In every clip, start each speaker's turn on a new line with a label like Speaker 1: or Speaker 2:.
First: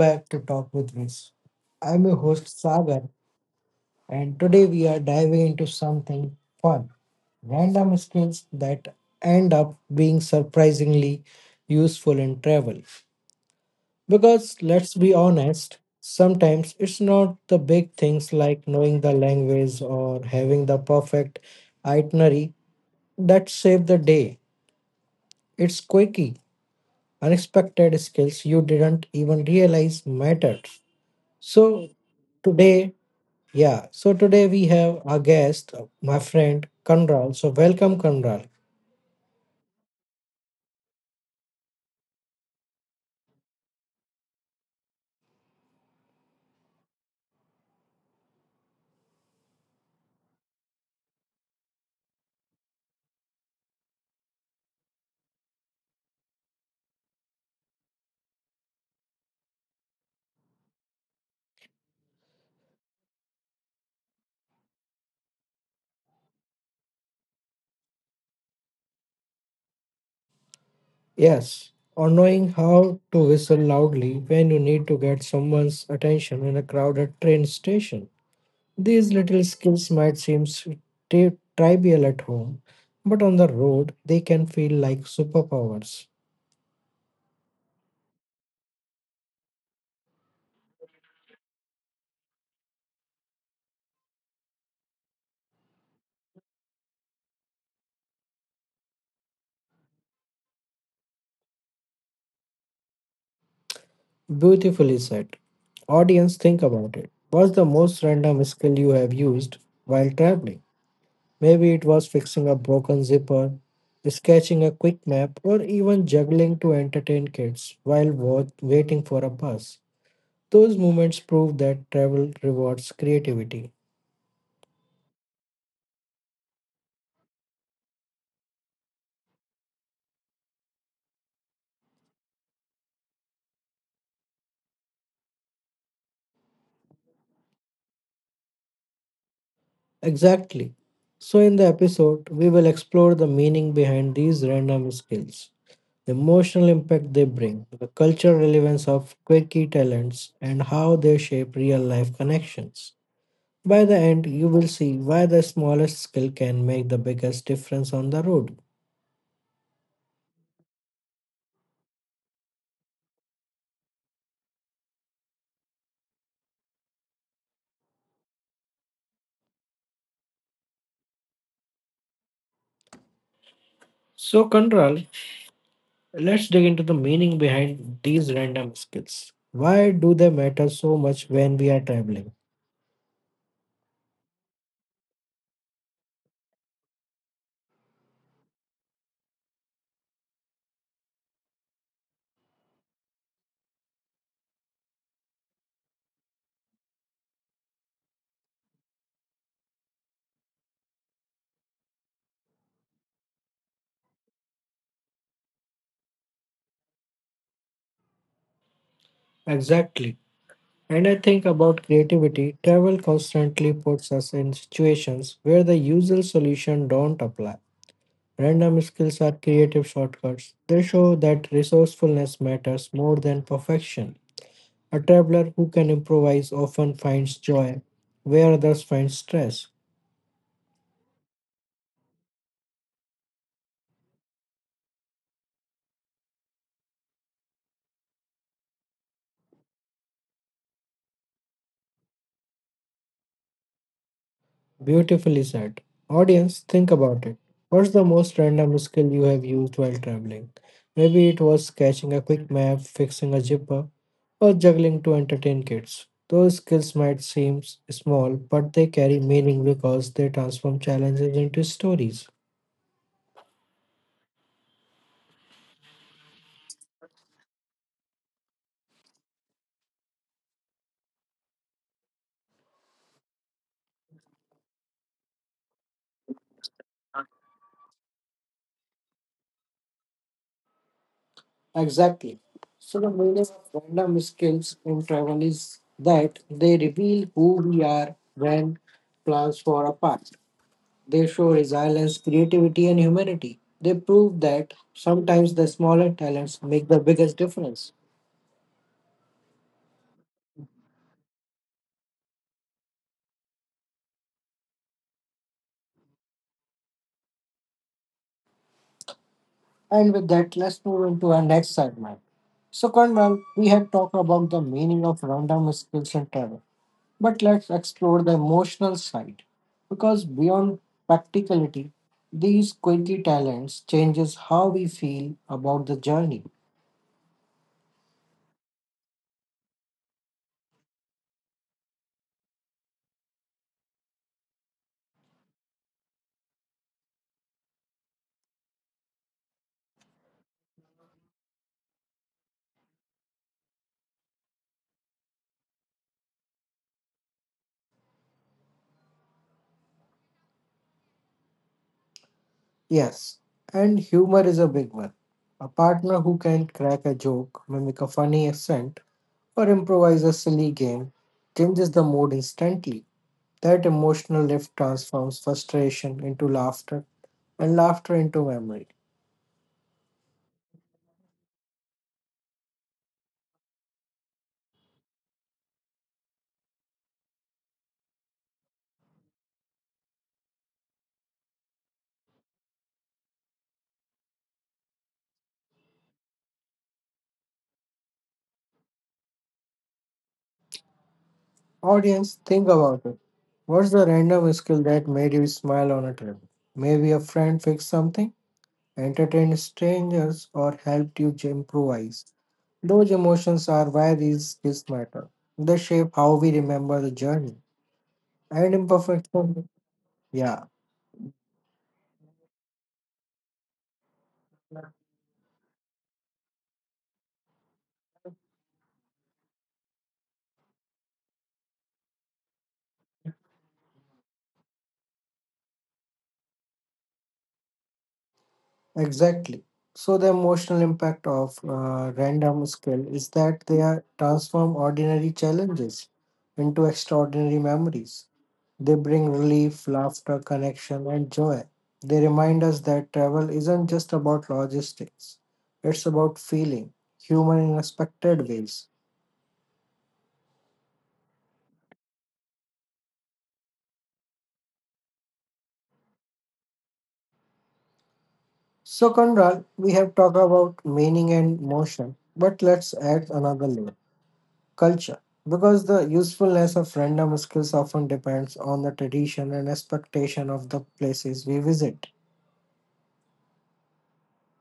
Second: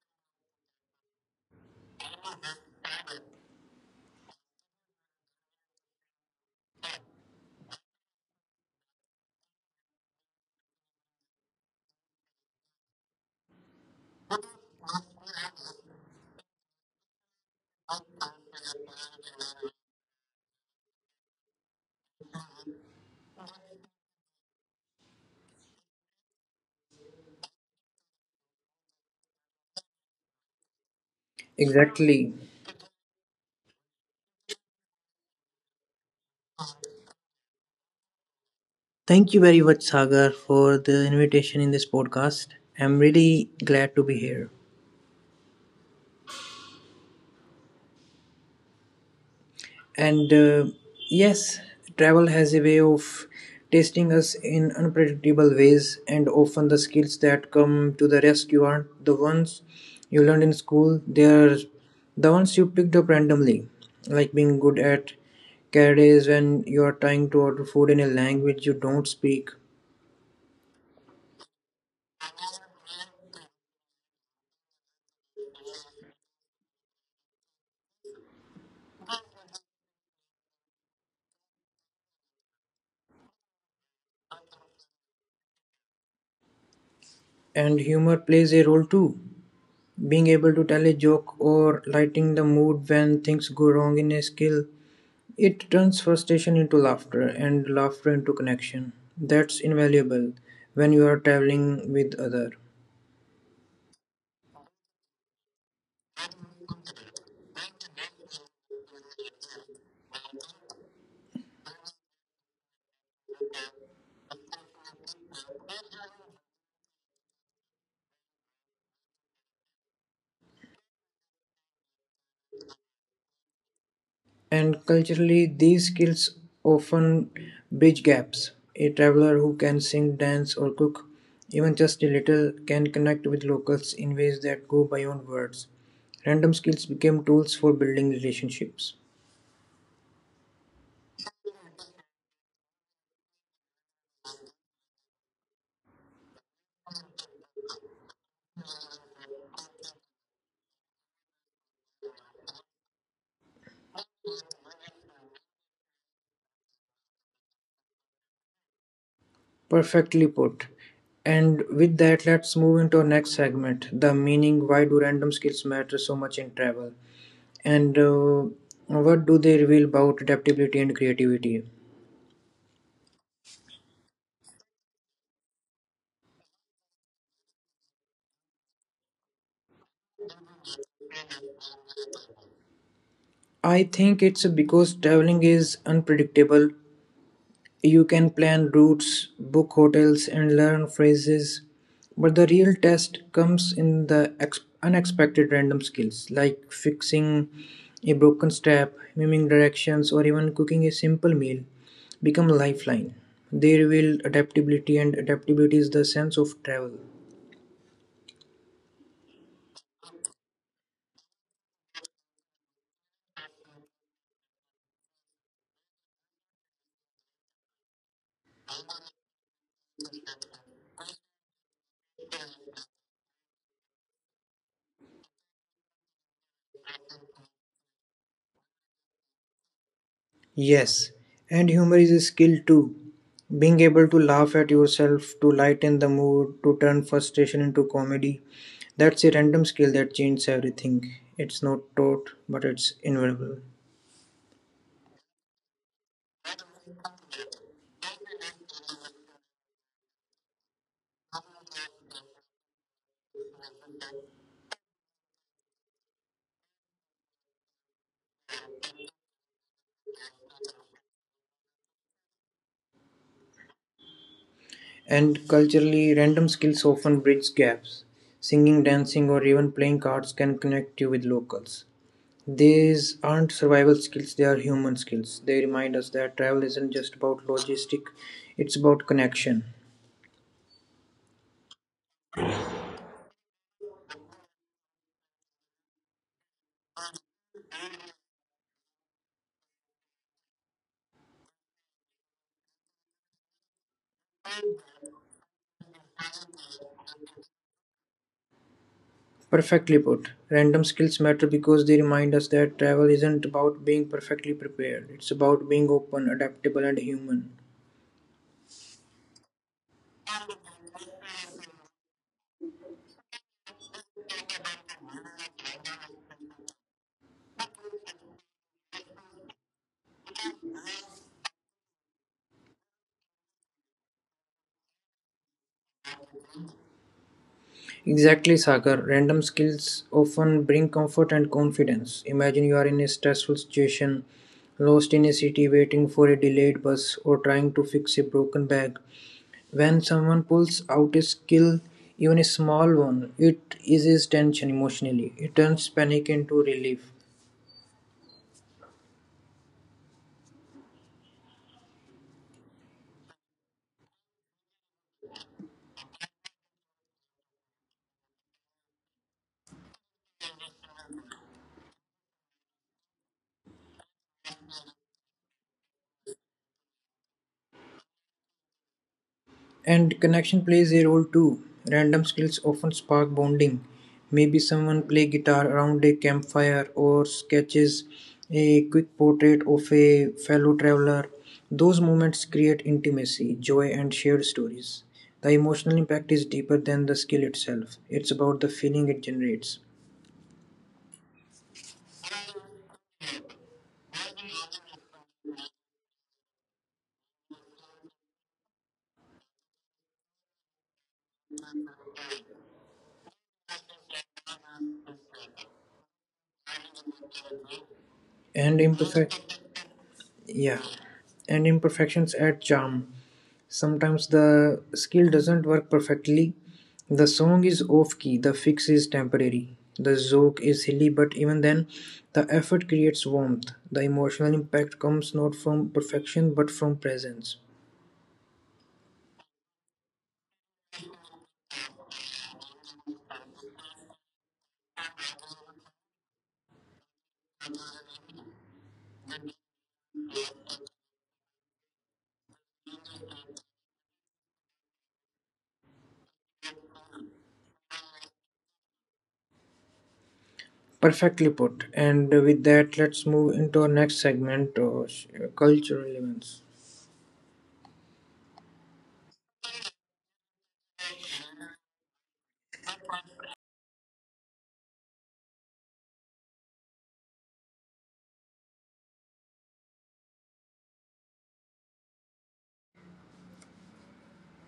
Speaker 1: back to Talk with Viz. I'm your host Sagar, and today we are diving into something fun, random skills that end up being surprisingly useful in travel. Because let's be honest, sometimes it's not the big things like knowing the language or having the perfect itinerary that save the day. It's quirky, unexpected skills you didn't even realize mattered. So,
Speaker 2: Exactly.
Speaker 1: today. Yeah, so today we have our guest, my friend Kanral. So, welcome, Kanral.
Speaker 2: Thank you very much, Sagar, for the invitation in this podcast. I'm really glad to be here. And yes, travel has a way of testing us in unpredictable ways, and often the skills that come to the rescue aren't the ones you learned in school, they're the ones you picked up randomly, like being good at carriages when you're trying to order food in a language you don't speak.
Speaker 1: Yes, on knowing how to whistle loudly when you need to get someone's attention in a crowded train station. These little skills might seem trivial at home, but on the road they can feel like superpowers.
Speaker 2: And humor plays a role too, being able to tell a joke or lighting the mood when things go wrong in a skill. It turns frustration into laughter and laughter into connection. That's invaluable when you are traveling with other.
Speaker 1: Beautifully said. Audience, think about it. What's the most random skill you have used while traveling? Maybe it was fixing a broken zipper, sketching a quick map, or even juggling to entertain kids while waiting for a bus. Those moments prove that travel rewards creativity.
Speaker 2: And culturally, these skills often bridge gaps. A traveler who can sing, dance, or cook even just a little can connect with locals in ways that go beyond words. Random skills became tools for building relationships.
Speaker 1: Exactly. So, in the episode, we will explore the meaning behind these random skills, the emotional impact they bring, the cultural relevance of quirky talents, and how they shape real life connections. By the end, you will see why the smallest skill can make the biggest difference on the road.
Speaker 2: Perfectly put. And with that, let's move into our next segment, the meaning. Why do random skills matter so much in travel? And what do they reveal about adaptability and creativity?
Speaker 1: So, Control, let's dig into the meaning behind these random skills. Why do they matter so much when we are traveling?
Speaker 2: I think it's because traveling is unpredictable. You can plan routes, book hotels, and learn phrases, but the real test comes in the unexpected. Random skills like fixing a broken step, miming directions, or even cooking a simple meal become a lifeline. They reveal adaptability, and adaptability is the sense of travel.
Speaker 1: Exactly. And I think about creativity, travel constantly puts us in situations where the usual solution don't apply. Random skills are creative shortcuts. They show that resourcefulness matters more than perfection. A traveler who can improvise often finds joy where others find stress.
Speaker 2: Yes, and humor is a skill too. Being able to laugh at yourself, to lighten the mood, to turn frustration into comedy. That's a random skill that changes everything. It's not taught, but it's invaluable.
Speaker 1: Beautifully said. Audience, think about it. What's the most random skill you have used while traveling? Maybe it was sketching a quick map, fixing a zipper, or juggling to entertain kids. Those skills might seem small, but they carry meaning because they transform challenges into stories.
Speaker 2: And culturally, random skills often bridge gaps. Singing, dancing, or even playing cards can connect you with locals. These aren't survival skills, they are human skills. They remind us that travel isn't just about logistic, it's about connection.
Speaker 1: Exactly. So the meaning of random skills in travel is that they reveal who we are when plans fall apart. They show resilience, creativity, and humanity. They prove that sometimes the smaller talents make the biggest difference.
Speaker 2: Perfectly put. Random skills matter because they remind us that travel isn't about being perfectly prepared, it's about being open, adaptable, and human.
Speaker 1: And with that, let's move into our next segment. So, Kanman, we have talked about the meaning of random skills in travel. But let's explore the emotional side, because beyond practicality, these quirky talents changes how we feel about the journey.
Speaker 2: Exactly, Sagar. Random skills often bring comfort and confidence. Imagine you are in a stressful situation, lost in a city waiting for a delayed bus, or trying to fix a broken bag. When someone pulls out a skill, even a small one, it eases tension emotionally. It turns panic into relief.
Speaker 1: Yes, and humor is a big one. A partner who can crack a joke, mimic a funny accent, or improvise a silly game changes the mood instantly. That emotional lift transforms frustration into laughter and laughter into memory.
Speaker 2: And connection plays a role too. Random skills often spark bonding. Maybe someone play guitar around a campfire or sketches a quick portrait of a fellow traveler. Those moments create intimacy, joy, and shared stories. The emotional impact is deeper than the skill itself. It's about the feeling it generates.
Speaker 1: Audience, think about it. What's the random skill that made you smile on a trip? Maybe a friend fixed something, entertained strangers, or helped you improvise. Those emotions are why these skills matter. They shape how we remember the journey. And
Speaker 2: And imperfect,
Speaker 1: imperfection, yeah,
Speaker 2: yeah. And imperfections add charm. Sometimes the skill doesn't work perfectly. The song is off key, the fix is temporary, the joke is silly, but even then, the effort creates warmth. The emotional impact comes not from perfection but from presence.
Speaker 1: exactly. So the emotional impact of random skill is that they are transform ordinary challenges into extraordinary memories. They bring relief, laughter, connection, and joy. They remind us that travel isn't just about logistics, it's about feeling, human in expected ways.
Speaker 2: Perfectly put. And with that, let's move into our next segment, cultural events.
Speaker 1: So, Conrad, we have talked about meaning and motion, but let's add another layer, culture. Because the usefulness of random skills often depends on the tradition and expectation of the places we visit.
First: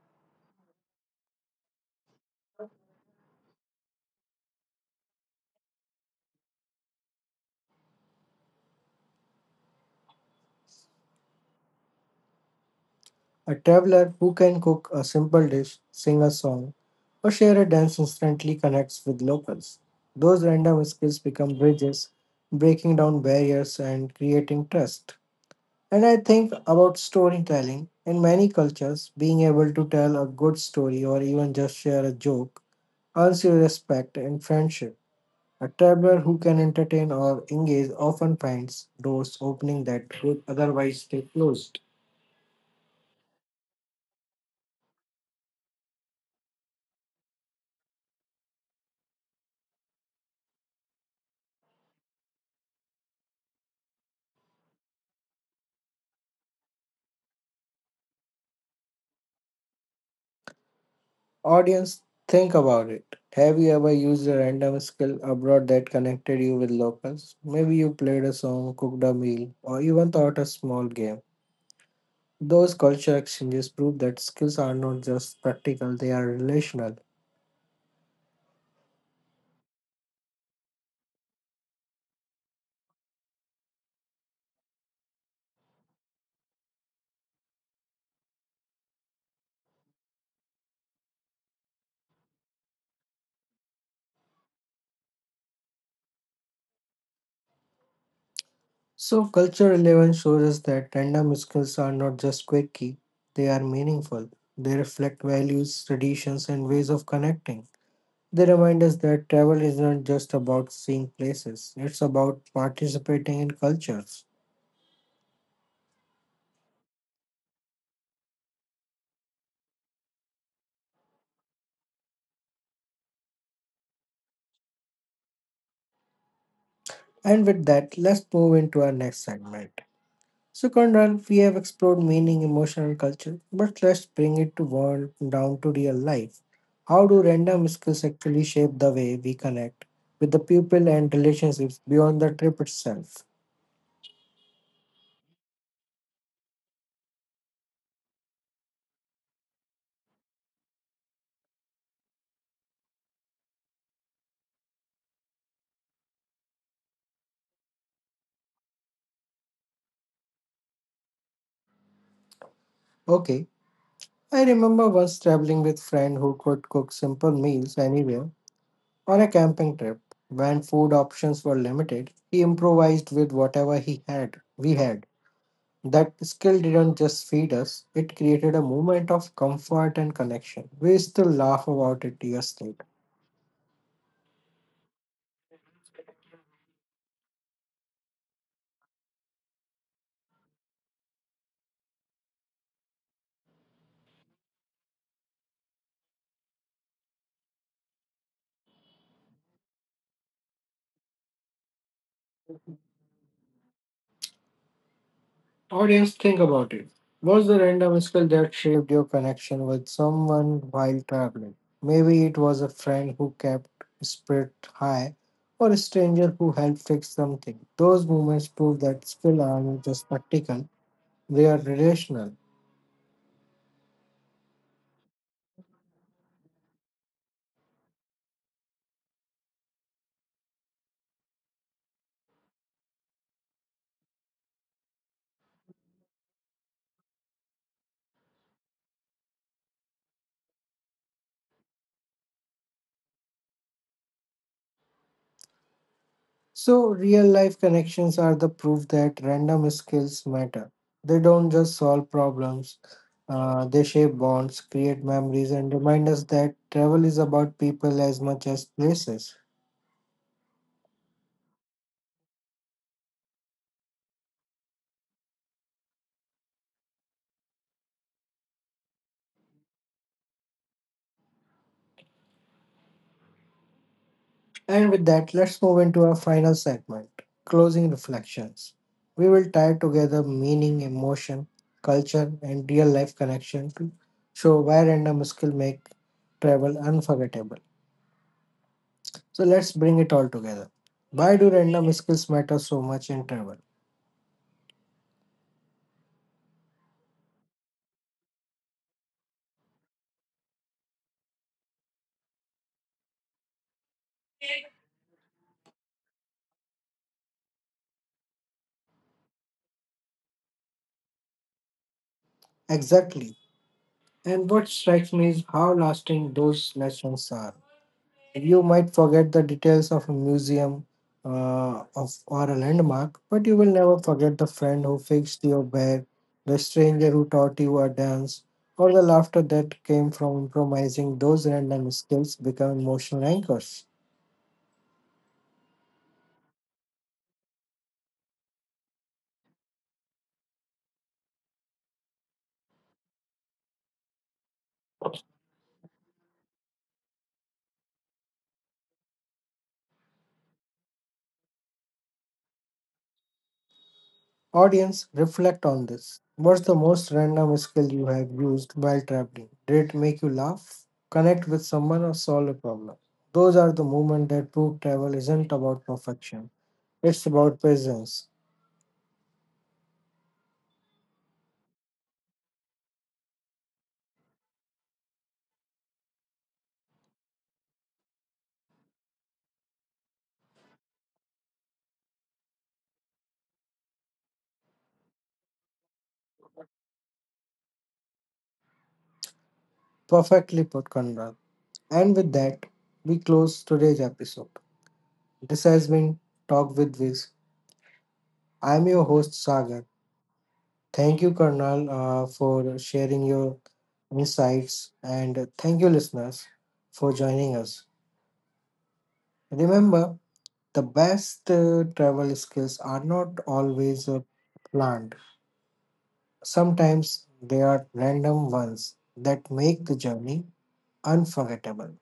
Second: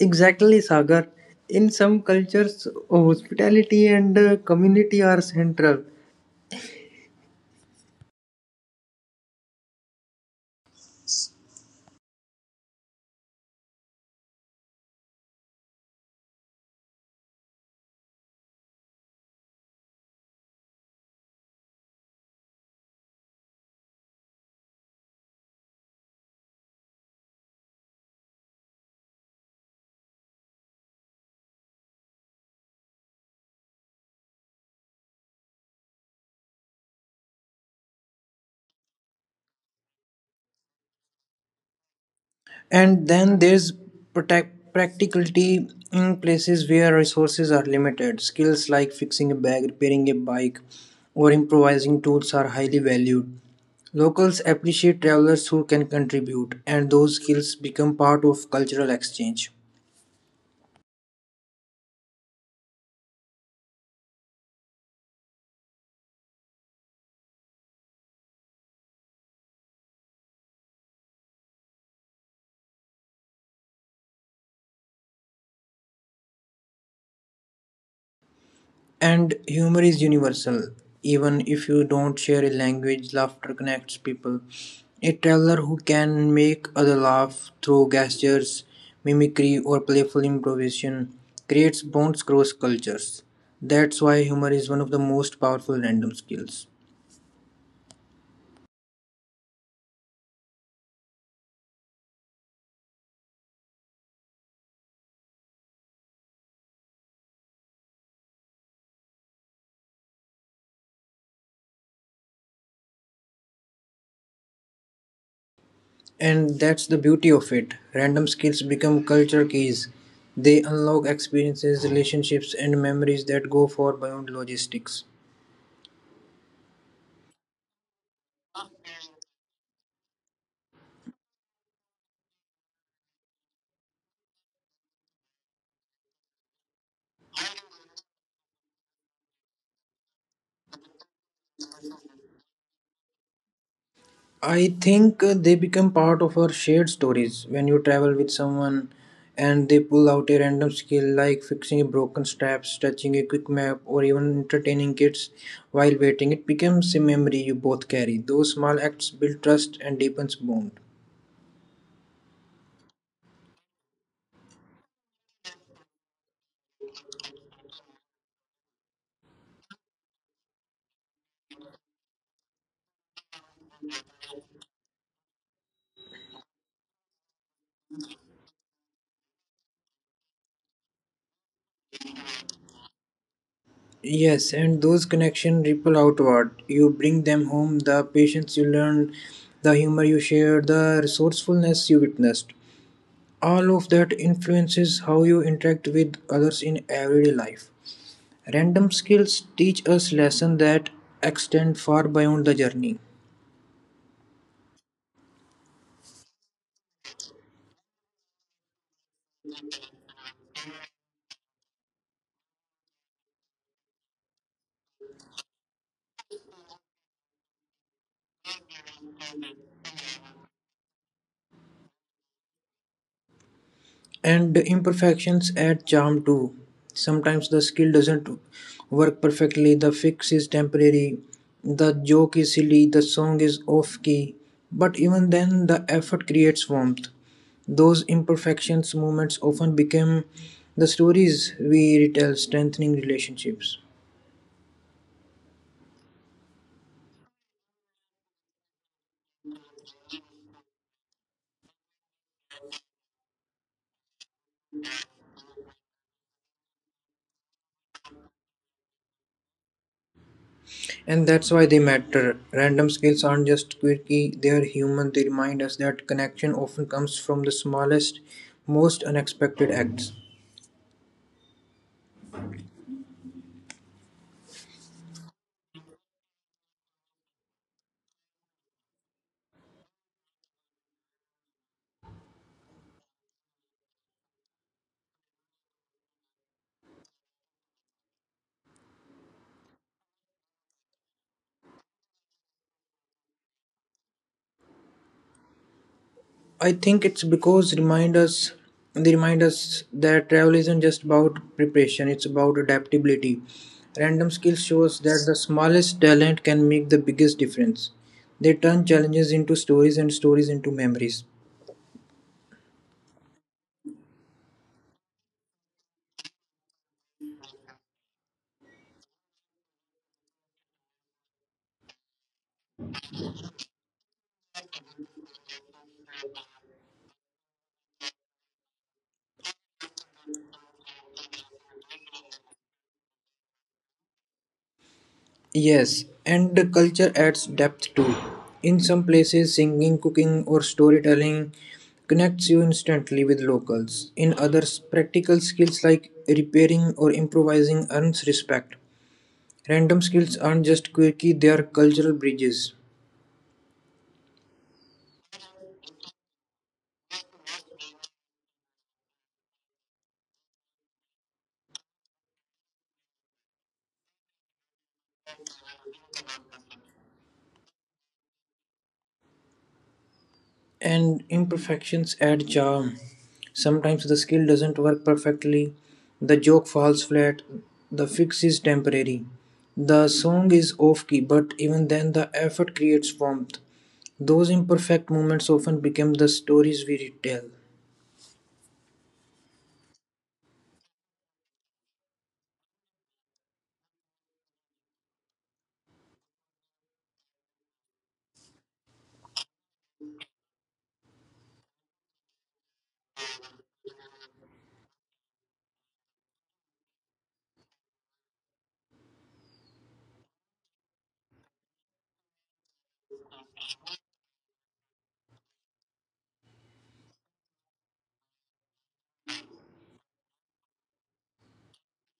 Speaker 2: Exactly, Sagar. In some cultures, hospitality and community are central.
Speaker 1: A traveler who can cook a simple dish, sing a song, or share a dance instantly connects with locals. Those random skills become bridges, breaking down barriers and creating trust. And I think about storytelling. In many cultures, being able to tell a good story or even just share a joke earns you respect and friendship. A traveler who can entertain or engage often finds doors opening that would otherwise stay closed.
Speaker 2: And then there's protect practicality in places where resources are limited. Skills like fixing a bag, repairing a bike, or improvising tools are highly valued. Locals appreciate travelers who can contribute, and those skills become part of cultural exchange.
Speaker 1: Audience, think about it. Have you ever used a random skill abroad that connected you with locals? Maybe you played a song, cooked a meal, or even taught a small game. Those culture exchanges prove that skills are not just practical, they are relational.
Speaker 2: And humor is universal. Even if you don't share a language, laughter connects people. A traveler who can make other laugh through gestures, mimicry, or playful improvisation creates bonds across cultures. That's why humor is one of the most powerful random skills.
Speaker 1: So, culture relevance shows us that random skills are not just quirky, they are meaningful. They reflect values, traditions, and ways of connecting. They remind us that travel is not just about seeing places, it's about participating in cultures.
Speaker 2: And that's the beauty of it. Random skills become culture keys. They unlock experiences, relationships, and memories that go far beyond logistics.
Speaker 1: And with that, let's move into our next segment. So, Conrad, we have explored meaning, emotion, and culture, but let's bring it to world down to real life. How do random skills actually shape the way we connect with the people and relationships beyond the trip itself?
Speaker 2: I think they become part of our shared stories. When you travel with someone and they pull out a random skill like fixing a broken strap, stretching a quick map, or even entertaining kids while waiting, it becomes a memory you both carry. Those small acts build trust and deepens bond.
Speaker 1: Okay, I remember once traveling with friend who could cook simple meals anywhere on a camping trip. When food options were limited, he improvised with whatever he had. We had. That skill didn't just feed us, it created a moment of comfort and connection. We still laugh about it years later.
Speaker 2: Yes, and those connections ripple outward. You bring them home, the patience you learned, the humor you shared, the resourcefulness you witnessed. All of that influences how you interact with others in everyday life. Random skills teach us lessons that extend far beyond the journey,
Speaker 1: Audience, think about it. Was the random skill that shaped your connection with someone while traveling? Maybe it was a friend who kept spirit high or a stranger who helped fix something. Those moments prove that skill aren't just practical, they are relational.
Speaker 2: and the imperfections add charm too. Sometimes the skill doesn't work perfectly, the fix is temporary, the joke is silly, the song is off key, but even then, the effort creates warmth. Those imperfections moments often become the stories we retell, strengthening relationships.
Speaker 1: So, real life connections are the proof that random skills matter. They don't just solve problems, they shape bonds, create memories, and remind us that travel is about people as much as places.
Speaker 2: And that's why they matter. Random skills aren't just quirky, they're human. They remind us that connection often comes from the smallest, most unexpected acts.
Speaker 1: And with that, let's move into our final segment, closing reflections. We will tie together meaning, emotion, culture, and real life connection to show why random skill make travel unforgettable. So let's bring it all together. Why do random skills matter so much in travel?
Speaker 2: I think it's because remind us they remind us that travel isn't just about preparation, it's about adaptability. Random skills shows that the smallest talent can make the biggest difference. They turn challenges into stories and stories into memories.
Speaker 1: Exactly. And what strikes me is how lasting those lessons are. You might forget the details of a museum, or a landmark, but you will never forget the friend who fixed your bag, the stranger who taught you a dance, or the laughter that came from improvising. Those random skills become emotional anchors.
Speaker 2: Yes, and the culture adds depth too. In some places, singing, cooking, or storytelling connects you instantly with locals. In others, practical skills like repairing or improvising earns respect. Random skills aren't just quirky, they are cultural bridges.
Speaker 1: Audience, reflect on this. What's the most random skill you have used while traveling? Did it make you laugh, connect with someone, or solve a problem? Those are the moments that prove travel isn't about perfection, it's about presence.
Speaker 2: And imperfections add charm. Sometimes the skill doesn't work perfectly, the joke falls flat, the fix is temporary, the song is off key, but even then, the effort creates warmth. Those imperfect moments often become the stories we retell.
Speaker 1: Perfectly put, Conrad. And with that, we close today's episode. This has been Talk with Viz. I'm your host, Sagar. Thank you, Karnal, for sharing your insights, and thank you, listeners, for joining us. Remember, the best travel skills are not always planned. Sometimes they are random ones that make the journey unforgettable.